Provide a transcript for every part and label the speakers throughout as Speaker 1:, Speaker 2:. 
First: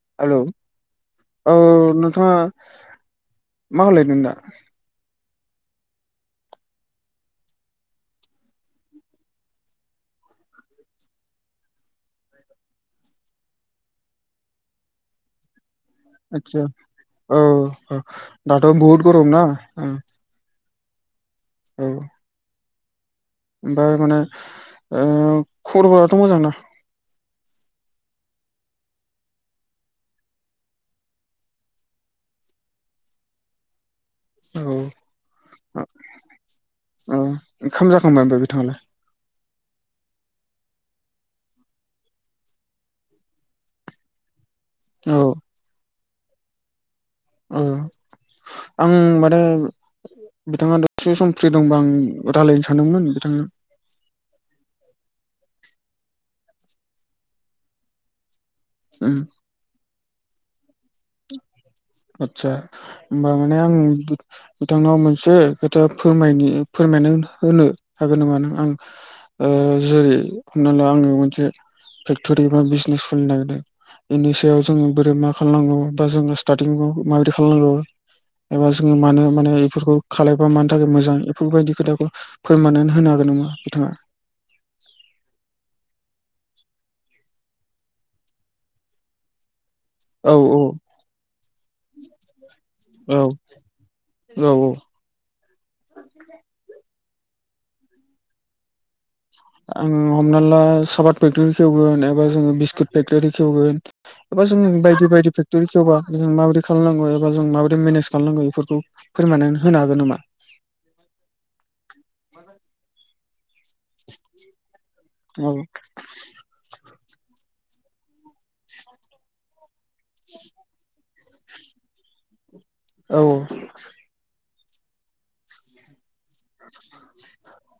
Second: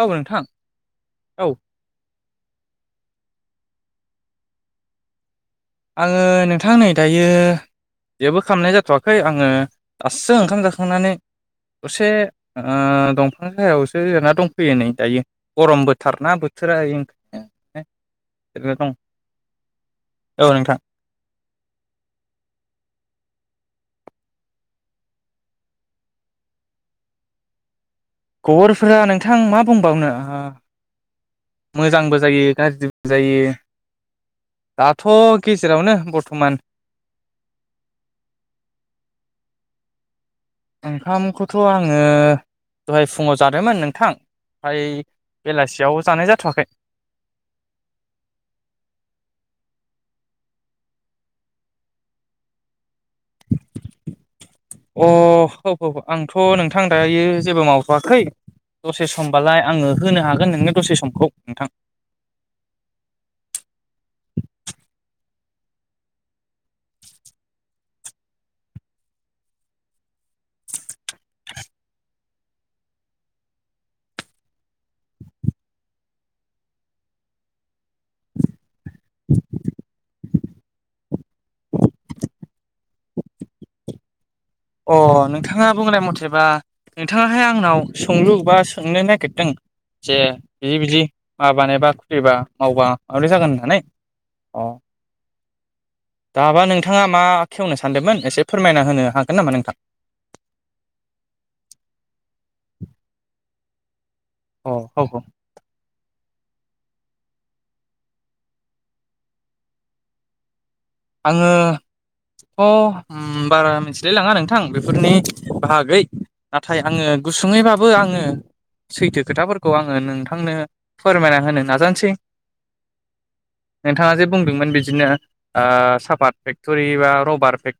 Speaker 1: औ
Speaker 2: हेलौ
Speaker 1: नोंथां
Speaker 2: औ नोंथां मा हलाय न दा
Speaker 1: आंङो नोंथां नै दायो जेबो खामनाय जाथ'वाखै आङो दासो ओंखाम जाखांनानै दसे ओ दंफां साहायावसो जना दंफैयो नै दायो गरम बोथोर
Speaker 2: आदसा औ औ हो दाथ'
Speaker 1: दं
Speaker 2: बहुद गरम ना ओ ।
Speaker 1: औ नोंथां ।
Speaker 2: औ ओमफाय माने ओ खबरफोराथ' मोजां ना ।
Speaker 1: खबरफोरा नोंथां मा बुंबावनो ओ मोजांबो जायो गाज्रिबो जायो।
Speaker 2: औ
Speaker 1: दाथ' गेजेरावनो बर्थमान
Speaker 2: ओ ओंखाम जाखांबाय बिथाङलाय?
Speaker 1: ओंखामखौथन' आङो दहाय फुङाव जादोंमोन नोंथां । ओमफाय
Speaker 2: औ
Speaker 1: बेलासियाव जानाय जाथवाखै ।
Speaker 2: औ आं माने बिथाङा दसे सम फ्रि दंबा आं रायजलायनो सानदोंमोन बिथांजों
Speaker 1: अ ह ह आंथ' नोंथां दायो जेबो मावथ'वाखै दसे समबालाय आङो होनो हागोन नोंनो दसे समखौ नोंथां
Speaker 2: आतसा होमबा माने आं बिथांनाव मोनसे खोथा फोरमायनि फोरमायना होनो हागोन नामा नों आं ओ जेरै नालाय आङो मोनसे फेक्टरि बा बिजनेस खुलिनो नागिरदों बेनि सायाव जोङो बोरै मा खालायनांगौ । जों स्टारतुिंखौ माब्रै खालायनांगौ एबा जों मानो म बे खालाय मानि थाखाय मोजां इफोरबायदि खोथाखौ फोरमनानै होनो हागोन नामा बिथाङा?
Speaker 1: अ नोंथाङा बुंनाय मथेबा नोंथाङाहाय आंनाव सोंलु बा सोंनो नागिरदों जे
Speaker 2: औ औ
Speaker 1: बिदि बिदि माबानाय बा खुलिबा मावबा
Speaker 2: औ
Speaker 1: माब्रै जागोन होननानै
Speaker 2: औ
Speaker 1: अ
Speaker 2: औ
Speaker 1: दाबा नोंथाङा मा खेवनो सानदोंमोन एसे फोरमायना होनो हा
Speaker 2: आं हमना ला साबाद पेकटरि खेवगोन एबा जोङो बिस्कुट पेकटरि खेवगोन । एबा
Speaker 1: अ
Speaker 2: जोङो
Speaker 1: औ
Speaker 2: बायदि
Speaker 1: औ
Speaker 2: बायदि फेक्टरि खेवबा जोङो माबोरै खालामनांगौ एबा जों माबादै मेनेज खालामनांगौ इफोरखौ फोरमनानै होनो हागोन नामा?
Speaker 1: आङोथ' ओम बारा मिथिलाय लाङा नोंथां बेफोरनि
Speaker 2: औ
Speaker 1: बाहागै नाथाय आङो गुस सुुंङैबाबो आङो सैथो खोथाफोरखौ आङो नोंथांनो फोरमायना होनो नाजानोसै
Speaker 2: औ
Speaker 1: नोंथाङा जे बुंदोंमोन बिदिनो ओ सापाद फेक्ट'रि बा रबार फे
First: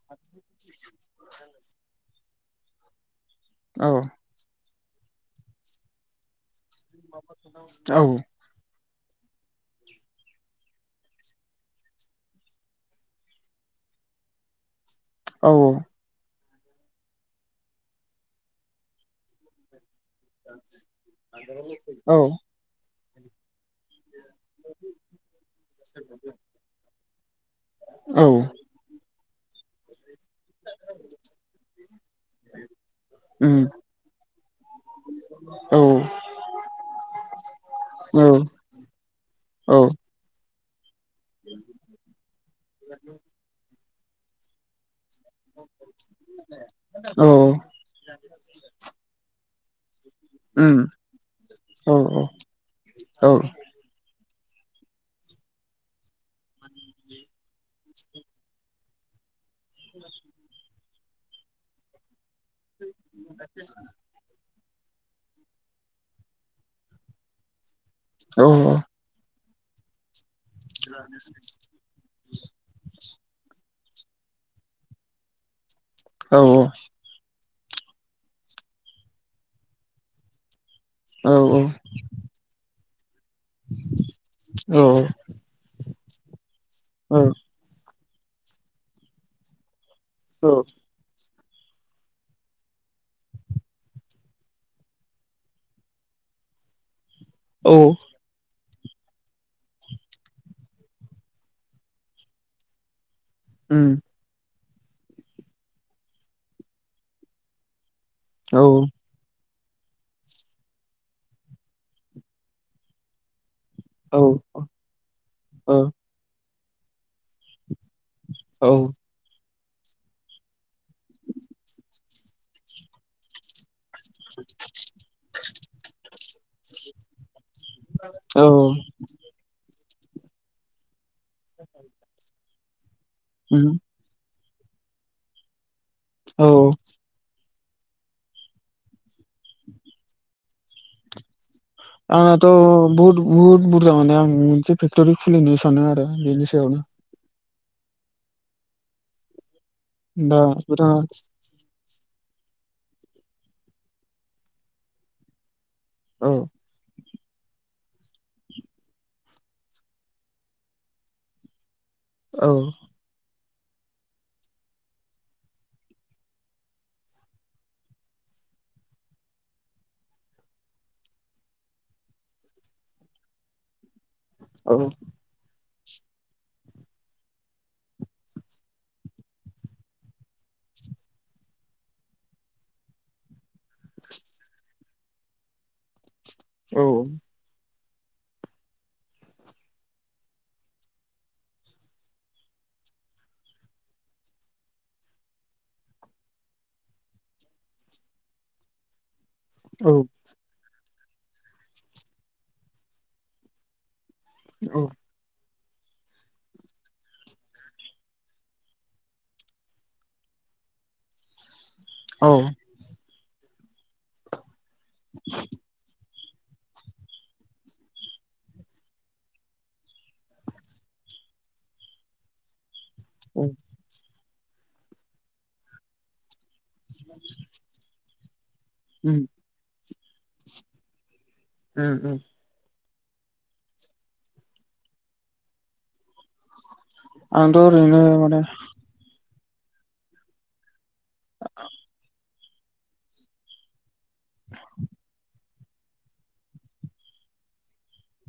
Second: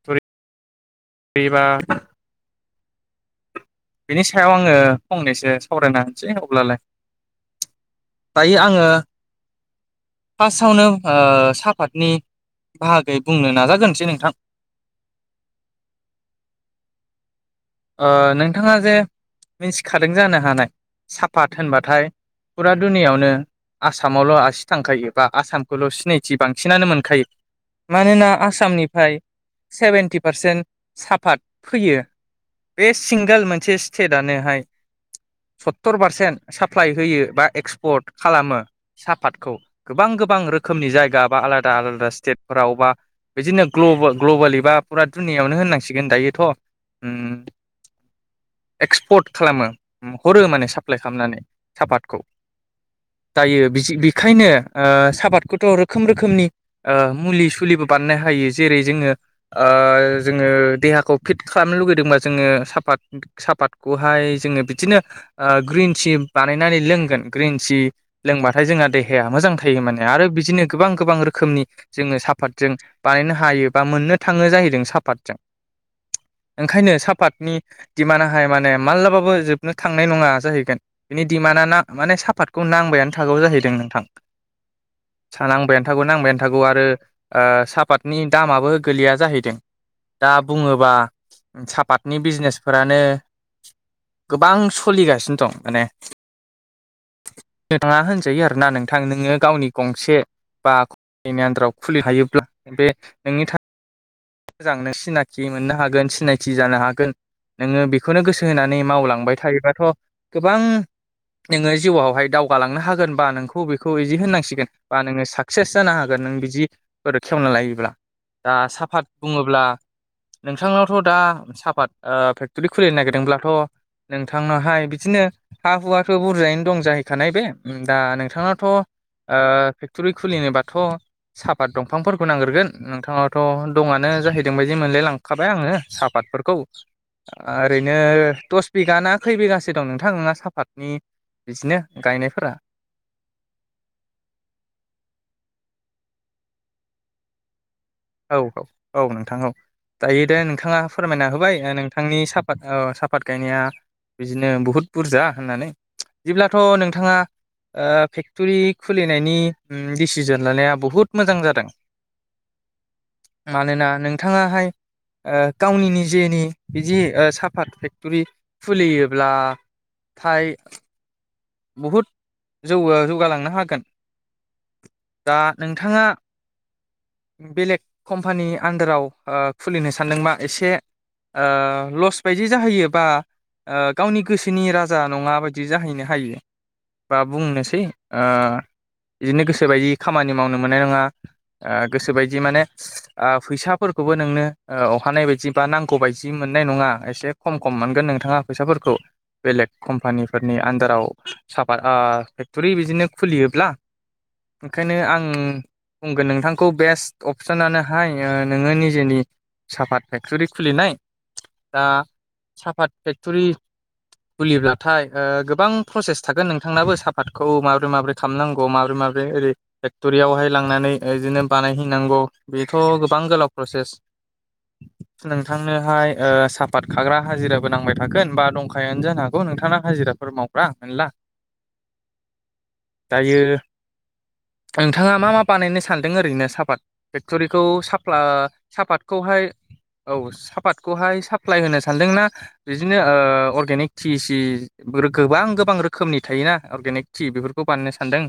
Speaker 1: बेबा
Speaker 2: औ
Speaker 1: बिनि सायाव आङो फंनैसो सावरायना होनसै अब्लालाय ।
Speaker 2: औ [inaudible]
Speaker 1: फार्स्टआवनो ओ सापातनि बाहागै बुंनो नाजागोनसै नोंथां
Speaker 2: औ औ
Speaker 1: ओ नोंथाङा जे मिथि खादों जानो हानाय साफात होनबाथाय
Speaker 2: औ
Speaker 1: फुरा दुनियावनो आसामावल' आसि थांखायो बा आसामखौल सिनायथि बांसिनानो मोनखायो । मानोना आसामनिफाय सेभेन्टि पारसेन्ट साफात फैयो । बे सिंगोल मोनसे स्टेटानोहाय
Speaker 2: औ
Speaker 1: सत्तर पारसेन्ट साप्लाइ होयो बा एक्सपर्ट
Speaker 2: औ औ
Speaker 1: खालामो सापातखौ
Speaker 2: औ
Speaker 1: गोबां गोबां गोबां रोखोमनि जायगा बा आलादा आलादा स्टेटफोराव बा बिदिनो ग्लबेलि बा फुरा दुनिया यावनो होननांसिगोन दायोथ' ।
Speaker 2: औ
Speaker 1: एक्सपर्ट खालामो हरो माने
Speaker 2: उम
Speaker 1: साप्लाइ खालामनानै
Speaker 2: औ
Speaker 1: सापतखौ
Speaker 2: औ
Speaker 1: दायो बिजि बे बेखायनो ओ साहाफादखौथ' रोखोम रोखोमनि ओ मुलि सुलिबो बानायनो हायो जेरै जोङो ओ जोङो देहाखौ फिट खालामनो लुुगै जोङो साफाद साफातखौहाय जोङो बिदिनो ग्रिन टि बानायनानै लोंगोन ग्रिन
Speaker 2: औ
Speaker 1: लोंबाथाय जोंना देहाया मोजां थायो माने आरो बिदिनो गोबां गोबां रोखोमनि जोङो साफातजों। बानायनो हायो बा मोननो थाङो जाहैदों सापातजों ।
Speaker 2: औ
Speaker 1: ओंखायनो साफातनि दिडमान्डआाहाय माने माब्लाबाबो जोबनो थांनाय नङा जाहैगोन बिनि
Speaker 2: औ
Speaker 1: डिमान्डआ ना माने साफातखौ नांबायानो जाहैदों नोंथां
Speaker 2: औ
Speaker 1: नांबायानो थागौ नांबायानो थागौ आरो सापात नि दामाबो गोलैया जाहैदों दा
Speaker 2: औ
Speaker 1: बुङोब्ला सापातनि बिजनेसफोरानो गोबां सोलिगासिनो दं माने नोंथाङा होनजायो आरोना नों थां नोङो गावनि गंसे बा नि आन्दाराव खुलि हायोब्ला बे
Speaker 2: उम।
Speaker 1: मोजांनो सिनाखि मोननो हागोन सिनायथि जानो हागोन नोङो बे बेखौनो गोसो
Speaker 2: औ
Speaker 1: होनानै मावलांबाय थायोबा थ गोबां नोङो जिउआवहाय दावगालांनो हागोनबा नोंखौ खौ बेखौ बिदि होननांसिगोन बा नोङो साक्सेस
Speaker 2: औ
Speaker 1: जानो हागोन नों बिदि खेवना लायोब्ला दा साफात अब्ला नोंथांनावथ दा साहापात ओ फेक्टरि खुलिनो नागिरदोंब्लाथ नोंथांनावहाय बिदिनो हा हुवाथ' बुरजायैनो दं जाहैखानाय बे दा
Speaker 2: औ
Speaker 1: नोंथांनावथ अ' फेक्टरि खुलिनोबाथ' सापात दंफांफोरखौ नांगोरगोन नोंथाङावाथ'
Speaker 2: उम
Speaker 1: दंआनो जाहैदों बायदि मोनलाय लांखाबाय आङो।
Speaker 2: औ
Speaker 1: साहापातफोरखौ। ओरैनो दस बिगाना खै बिगासो दं नोंथां नङा साफातनि
Speaker 2: आंनाथ' बहुद बुहुद बुरजा माने आं मोनसे फेक्ट'रि खुलिनो सानो आरो । बेनि सायावनो
Speaker 1: औ औ औ नोंथां औ दायो दे
Speaker 2: दा
Speaker 1: नोंथाङा
Speaker 2: बिथाङा
Speaker 1: फोरमायना होबाय ओ नो नोंथांनि साफात ओ साफात गायनाया बिदिनो बुहुत बुरजा होननानै।
Speaker 2: औ
Speaker 1: बिदिब्लाथ' नोंथाङा ओ फेक्टरि खुलिनायनि डिसिजन लानाया बहुद मोजां जादों ।
Speaker 2: औ।
Speaker 1: मानोना नोंथाङाहाय ओ गावनि निजेनि बिदि ओ साफात फेक्टरि खुलियोब्ला। थाय बहुद जौ जौगालांनो हागोन।
Speaker 2: औ।
Speaker 1: दा नोंथाङा। बेलेग कम्पानि आन्दाराव ओ खुलिनो सानदोंबा एसे ओ लस बायदि जाहैयो बा ओ गावनि गोसोनि राजा नङा बायदि जाहैनो हायो
Speaker 2: औ
Speaker 1: बा बुंनोसै ओ बिदिनो गोसोबायदि खामानि मावनो मोननाय नङा । ओ गोसोबायदि माने फैसाफोरखौबो नोंनो अहानाय बायदि बा नांगौ बदि मोन मोननाय नङा एसे खम खम मोनगोन नोंथाङा फैसाफोरखौ। बेलेग
Speaker 2: औ
Speaker 1: कम्पानिफोरनि आन्दाराव साफा ओ फेक्टरि बिदिनो खुलियोब्ला
Speaker 2: औ
Speaker 1: ओंखायनो आं बुंगोन नोंथांखौ बेस्ट अपसनानोहाय ओ नोङो निजेनि सापात फेक्टरि खुलिनाय दा
Speaker 2: औ
Speaker 1: सापात फेक्टरि खुलिब्लाथाय ओ गोबां प्रसेस थागोन नोंथांनाबो साफातखौ माबोरै माबोरै खालामनांगौ माबोरै माबोरै ओरै फेक्ट'रियावहाय लांनानै ओ बिदिनो बानायहैनांगौ बे थ' गोबां
Speaker 2: उम
Speaker 1: गोलाव प्रसेस नोंथांनोहाय ओ सा बादखाग्रा हाजिराबो नांबाय थागोन बा दंखायानो जानो हागौ नोंथाङा हाजिराफोर माव
Speaker 2: उम उम
Speaker 1: दायो नोंथाङा मा मा बानायनो सानदों ओरैनो सापात
Speaker 2: आंथ'
Speaker 1: फेक्ट'रिखौ
Speaker 2: ओरैनो
Speaker 1: साप्ला
Speaker 2: माने
Speaker 1: सापातखौहाय औ सापात खौहाय साप्लााय होनो सानदोंनाा बिदिनो अगेनिक टि सि गोबां गोबां रोखोमनि थायोना अर्गेनिक टि बेफोरखौ बाननो सानदों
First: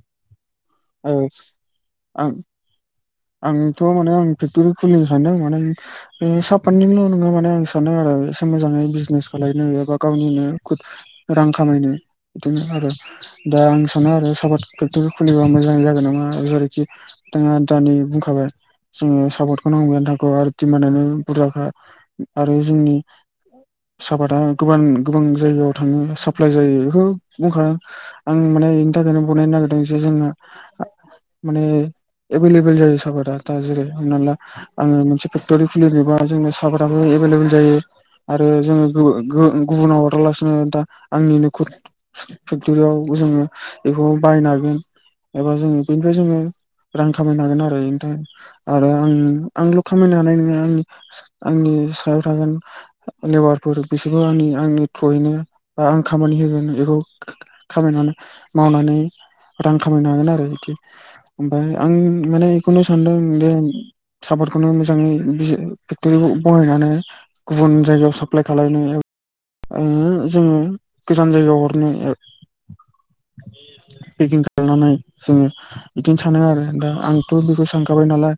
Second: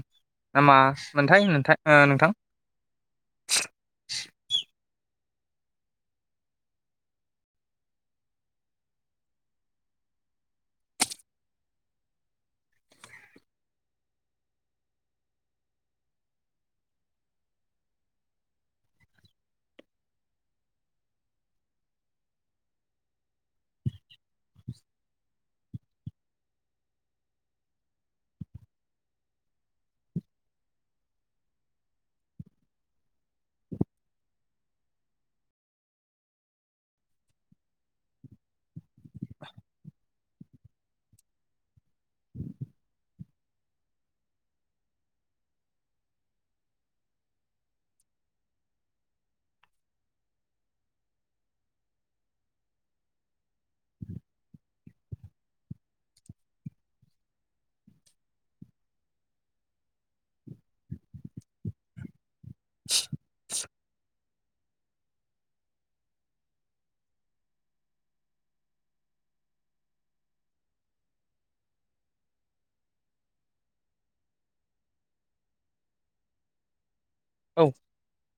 Speaker 1: मा
Speaker 2: औ
Speaker 1: मोनथाय थाय नोंथां
Speaker 2: आं आंथ' माने आं फेक्ट'रि खुलिनो सानदों माने साफाटनिल' नङा माने आं सानो आरो एसे मोजाङै बिजनेस खालायनो एबा गावनिनो रां खामायनो बिदिनो आरो दा आं सानो आरो साफात फेक्टरी खुलिबा मोजां जागोन नामा जेरैखि बिथाङा दानै बुंखाबाय जोङो सापर्टखौ नांगौथांखौ आरो दिमानआनो बुरजाखा आरो जोंनि सापादा गो गोबां जायगायाव थाङो साप्लाय जायो बेखौ बुंखां आं माने नि थाखायनो बुंनो नागिरदों जे जोंना माने एभेलेबेल जायो साारा दा जेरै हमना ला आङो मोनसे फेक्ट'रि खुलिनोबा जोंनो सापातबो एबा [unintelligible] जायो आरो जोङो गुबुनाव हरालासिनो दा आंनि नखर फेक्टरियाव जोङो बेखौ बायनो हागोन एबा जोङो बेनिफ्राय जोङो रां खामायनो हागोन आरो बेनि थाखाय आरो आं आंल' खामायनो हानाय नङा आंनि आंनि सायाव थागोन लेबारफोर बिसोरबो आं आंनि थ्रयैनो बा आं खामानि होगोन मावनानै रां खामायनो हागोन आरो बि ओमफ्राय आं माने बेखौनो सानदों जे साफादखौनो मोजाङै फेक्ट'रि बहायनानै गुबुन जायगायाव साप्लाय खालामलनो जोङो गोजान जायगायाव हरनो पेकिं खालामनानै जोङो बिदिनो सानो आरो दा आंथ' बेखौ
Speaker 1: औ
Speaker 2: सानखाबाय नालाय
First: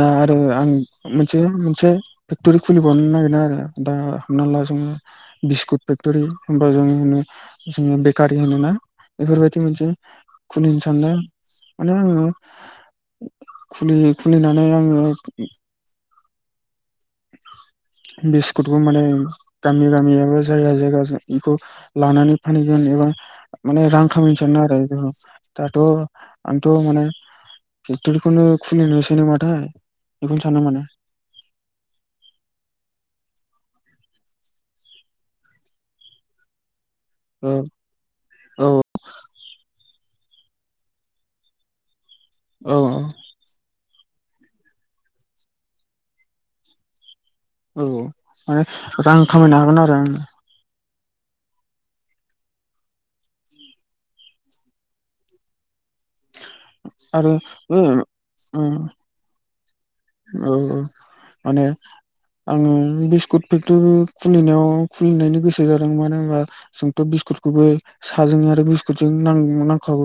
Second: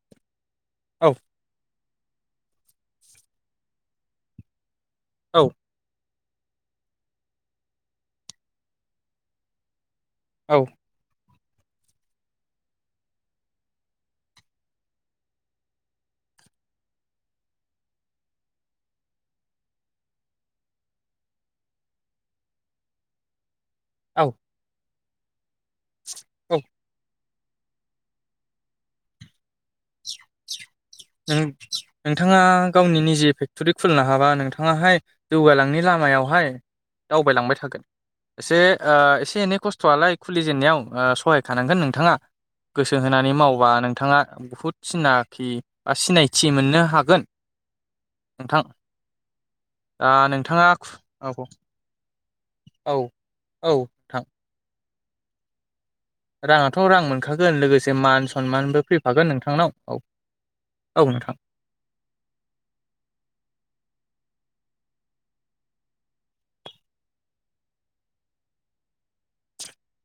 Speaker 2: दा आरो आं
Speaker 1: औ
Speaker 2: मोनसे मोनसे फेक्टरि खुलिबावनो नागिरदों आरो दा हमना ला जोङो
Speaker 1: औ
Speaker 2: बिस्कुट फेक्ट'रि हबा जों जोङो बेकारि होनोना बेफोरबायदि मोनसे
Speaker 1: औ
Speaker 2: [unintelligible] मानो आङो खुलि खुलिनानै आङो [inaudible] बिस्कुटखौ माने गामि गामियाबो जायगा जायगा बेखौ लानानै फानहैगोन माने रां
Speaker 1: औ
Speaker 2: खामिस आरो दाथ'
Speaker 1: औ
Speaker 2: आंथ' माने पेक्टरिखौनो खुलिनोसै नामाथाय सानो माने
Speaker 1: नोंथाङा गावनि निजे फेक्टरि खुलिनो हाबा नोंथाङाहाय जौगालांनायनि लामा लामायावहाय दावबायलांबाय
Speaker 2: औ
Speaker 1: थागोन एसे
Speaker 2: औ
Speaker 1: ओ एसे एनै खस्थ'आलाय खुलि जेननायाव सहायखानांगोन नोंथाङा
Speaker 2: औ
Speaker 1: गोसो होनानै मावबा नों नोंथाङा बुहुत सिनाखि बा सिनायथि मोननो हागोन
Speaker 2: औ
Speaker 1: नोंथां
Speaker 2: माने रां खामायनो हागोन आरो
Speaker 1: दा
Speaker 2: आङो
Speaker 1: नोंथाङा खु- औ औ औ थां राङाथ' रां
Speaker 2: आरो
Speaker 1: मोनखागोन
Speaker 2: बे
Speaker 1: लोगोसे मान
Speaker 2: उम
Speaker 1: सनमानबो फैफागोन नोंथांनाव औ
Speaker 2: औ माने आङो बिस्कुट फेक्टरि खुलिनायाव खुलिनायनि गोसो जादों मानो होनबा जोंथ' बिस्कुटखौबो साहाजोंनो आरो बिस्कुटजों नां औ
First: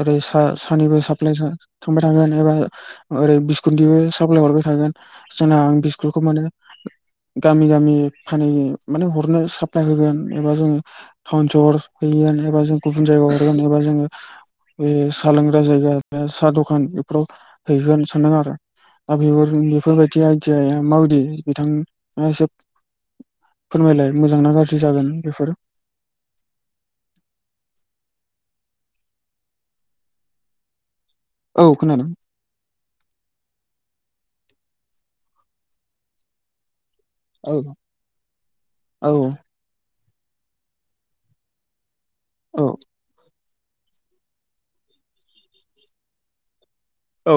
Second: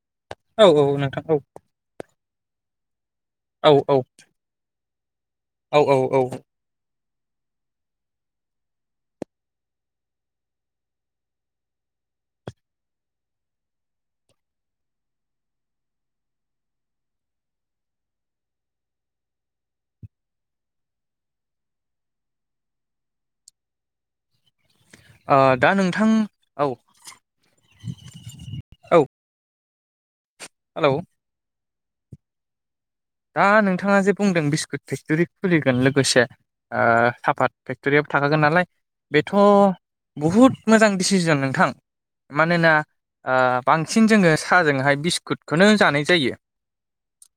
Speaker 2: ओरै सा
Speaker 1: औ
Speaker 2: सानिबो
Speaker 1: औ नोंथां
Speaker 2: साप्लइ
Speaker 1: औ
Speaker 2: थांबाय थागोन एबा ओरै
Speaker 1: औ औ
Speaker 2: बिस्कुबो थागोन जोंना
Speaker 1: औ
Speaker 2: आं
Speaker 1: औ
Speaker 2: बिस्कुटखौ
Speaker 1: औ
Speaker 2: मोनो गामि गामि फानि माने हरनो साप्लाय होगोन एबा जोङो टाउन सहर बि एबा जों गुबुन जायगायाव हरगोन एबा जोङो बे साहा लोंग्रा जायगा साहा दखान बेफोराव हैगोन सानदों आरो [unintelligible] बेफोर बेफोरबायदि आइदियाया माबादि बिथाङा फोरमायलाय मोजां ना गाज्रि जागोन
Speaker 1: ओ
Speaker 2: बेफोरो
Speaker 1: दा नोंथां औ औ हेलौ
Speaker 2: औ खोनादों
Speaker 1: दा नोंथाङा जे बुंदों बिस्कुट फेक्ट'रि खुलिगोन लोगोसे ओ साफात
Speaker 2: औ
Speaker 1: फेक्ट'रियाबो थाखागोन नालाय
Speaker 2: औ
Speaker 1: बेथ' बहुद मोजां डसिजन नोंथां
Speaker 2: औ
Speaker 1: मानोना बांसिन जोङो साहाजोंहाय बिस्कुटखौनो जानाय जायो
Speaker 2: औ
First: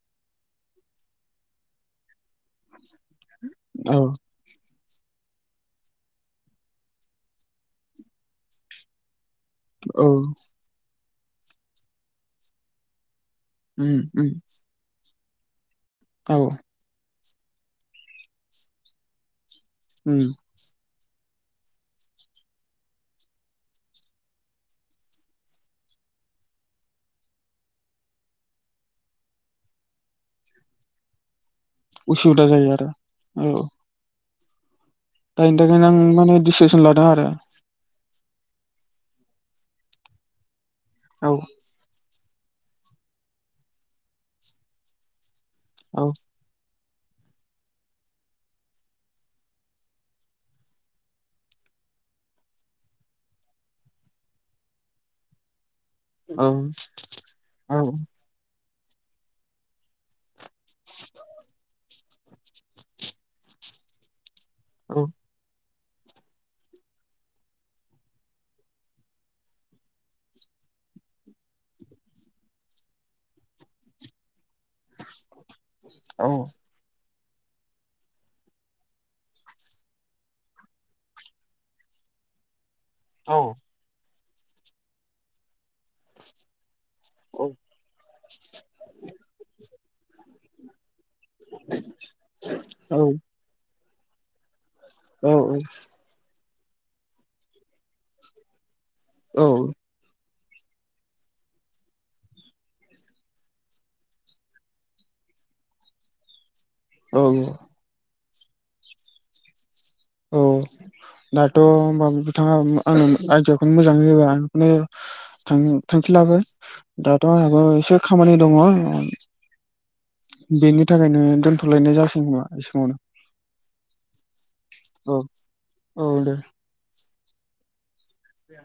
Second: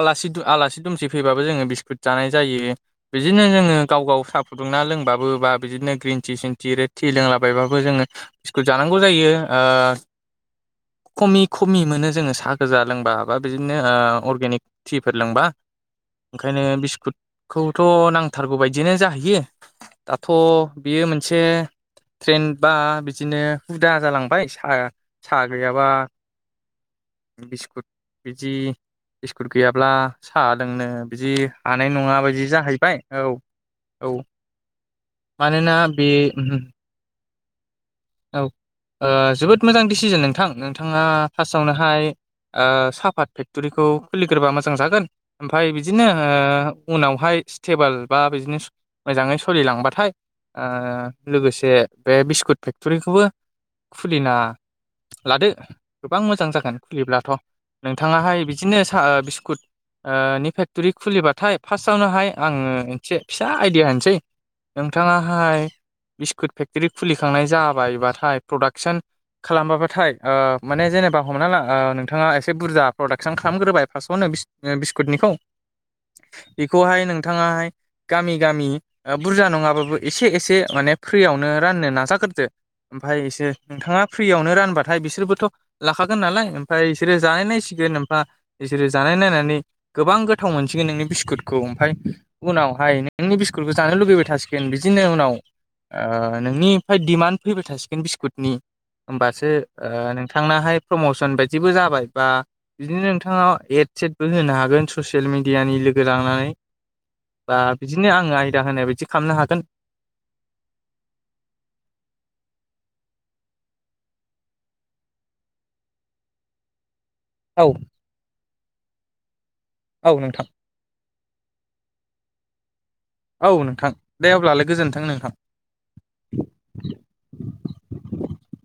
Speaker 1: आला आलासि दुमसि फैबाबो जोङो बिस्कुट जानाय जायो बिदिनो जोङो
Speaker 2: औ
Speaker 1: गाव गाव साहा फुदुंना लोङो बाबो बा बिदिनो ग्रिन टि सिन टि रेड टि लोंलाबायबाबो जोङो स्कुल जानांगौ जायो ओ
Speaker 2: औ
Speaker 1: खमि खमि मोनो जोङो साहा गोजा लोंबा माबा बिदिनो
Speaker 2: उम उम
Speaker 1: ओ अरगेनिक टिफोर लोंबा
Speaker 2: औ
Speaker 1: ओंखायनो बिस्कुट खौथ' नांथारगौ बदियनो जाहैयो
Speaker 2: उम
Speaker 1: दाथ' बेयो मोनसे ट्रेन बा बिदिनो हुदा जालांबाय स साहा गैयाबा बिस्कुट बिदि बिस्कुट गैयाब्ला साहा लोंनो बिदि हानाय नङा
Speaker 2: उसुबिदा
Speaker 1: बायदि
Speaker 2: जायो आरो
Speaker 1: जाहैबाय औ औ
Speaker 2: दानि
Speaker 1: मानोना
Speaker 2: थाखायनो आं माने
Speaker 1: बे
Speaker 2: डिसिसन लादों आरो
Speaker 1: औ जोबोद मोजां डिसिजन नोंथां नोंथाङा
Speaker 2: औ
Speaker 1: फार्स्टआवनोहाय साहापात फेक्टरिखौ खुलिग्रोबा मोजां जागोन ओमफ्राय
Speaker 2: औ
Speaker 1: बिदिनो उनावहाय स्टेबोल बा बिदिनोस मोजाङै सोलिलांबाथाय लोगोसे बे बिस्कुट फेक्ट'रिखौबो खुलिना लादो गोबां
Speaker 2: औ
Speaker 1: मोजां जागोन खुलिब्लाथ'
Speaker 2: औ
Speaker 1: नोंथाङाहाय बिदिनो सा बिस्कुट फेक्ट'रि खुलिबाथाय फार्स्टआवनोहाय आङो एसे फिसा आइडिया होनसै
Speaker 2: औ
Speaker 1: नोंथाङाहाय बिस्कुट फेक्टरि खुलिखांनाय जाबायबाथाय प्रडाक्सन खालामबाबथाय माने जेनेबा हमना ला नोंथाङा एसे बुरजा प्रडाक्सन खालामग्रोबाय फार्स्टआवनो बिस्कुट निखौ
Speaker 2: औ
Speaker 1: बेखौहाय नोंथाङाहाय गामि गामि बुरजा नङाबाबो एसे एसे माने फ्रियावनो राननो न जाग्रोदो ओमफ्राय
Speaker 2: औ
Speaker 1: एसे नोंथाङा फ्रियावनो रानबाथाय बिसोरबोथ' लाखागोन नालाय ओमफफ्राय बिसोरो जानाय नायसिगोन ओफा बिसोर जानाय नायनानै गोबां गोथाव मोनसिगोन नोंनि बिस्कुटखौ ओमफ्राय उनावहाय
Speaker 2: औ
Speaker 1: नोंनि बिस्कुटखौ जानो लुुबैबाय थासिगोन सिकेन बिदिनो उनाव नोंनि फाय दिडमान्ड फैबाय थासिगोन बिस्कुटनि होमबासो नों नोंथांनोहाय प्रमसन बायदिबो जाबाय बा बिदिनो नोंथाङाव एड सेदबो होनो हागोन ससियेल मिडियानि लोगो लांनानै
Speaker 2: औ
Speaker 1: बा बिदिनो आङो आयदा होनाय बायदि खालामनो हागोन
Speaker 2: औ दाथ' होनब बिथाङा आंनो आइदियाखौनो मोजाङै होबाय आनो थांखि लाबो दाथ' आंहाबो
Speaker 1: औ
Speaker 2: एसे खामानि दङ
Speaker 1: औ नोंथां।
Speaker 2: बेनि थाखायनो दोनथ'लायनाय जासिगन नामा इ समावनो
Speaker 1: औ नोंथां दे अब्लालाय गोजोनथों
Speaker 2: औ
Speaker 1: नोंथां
Speaker 2: औ बे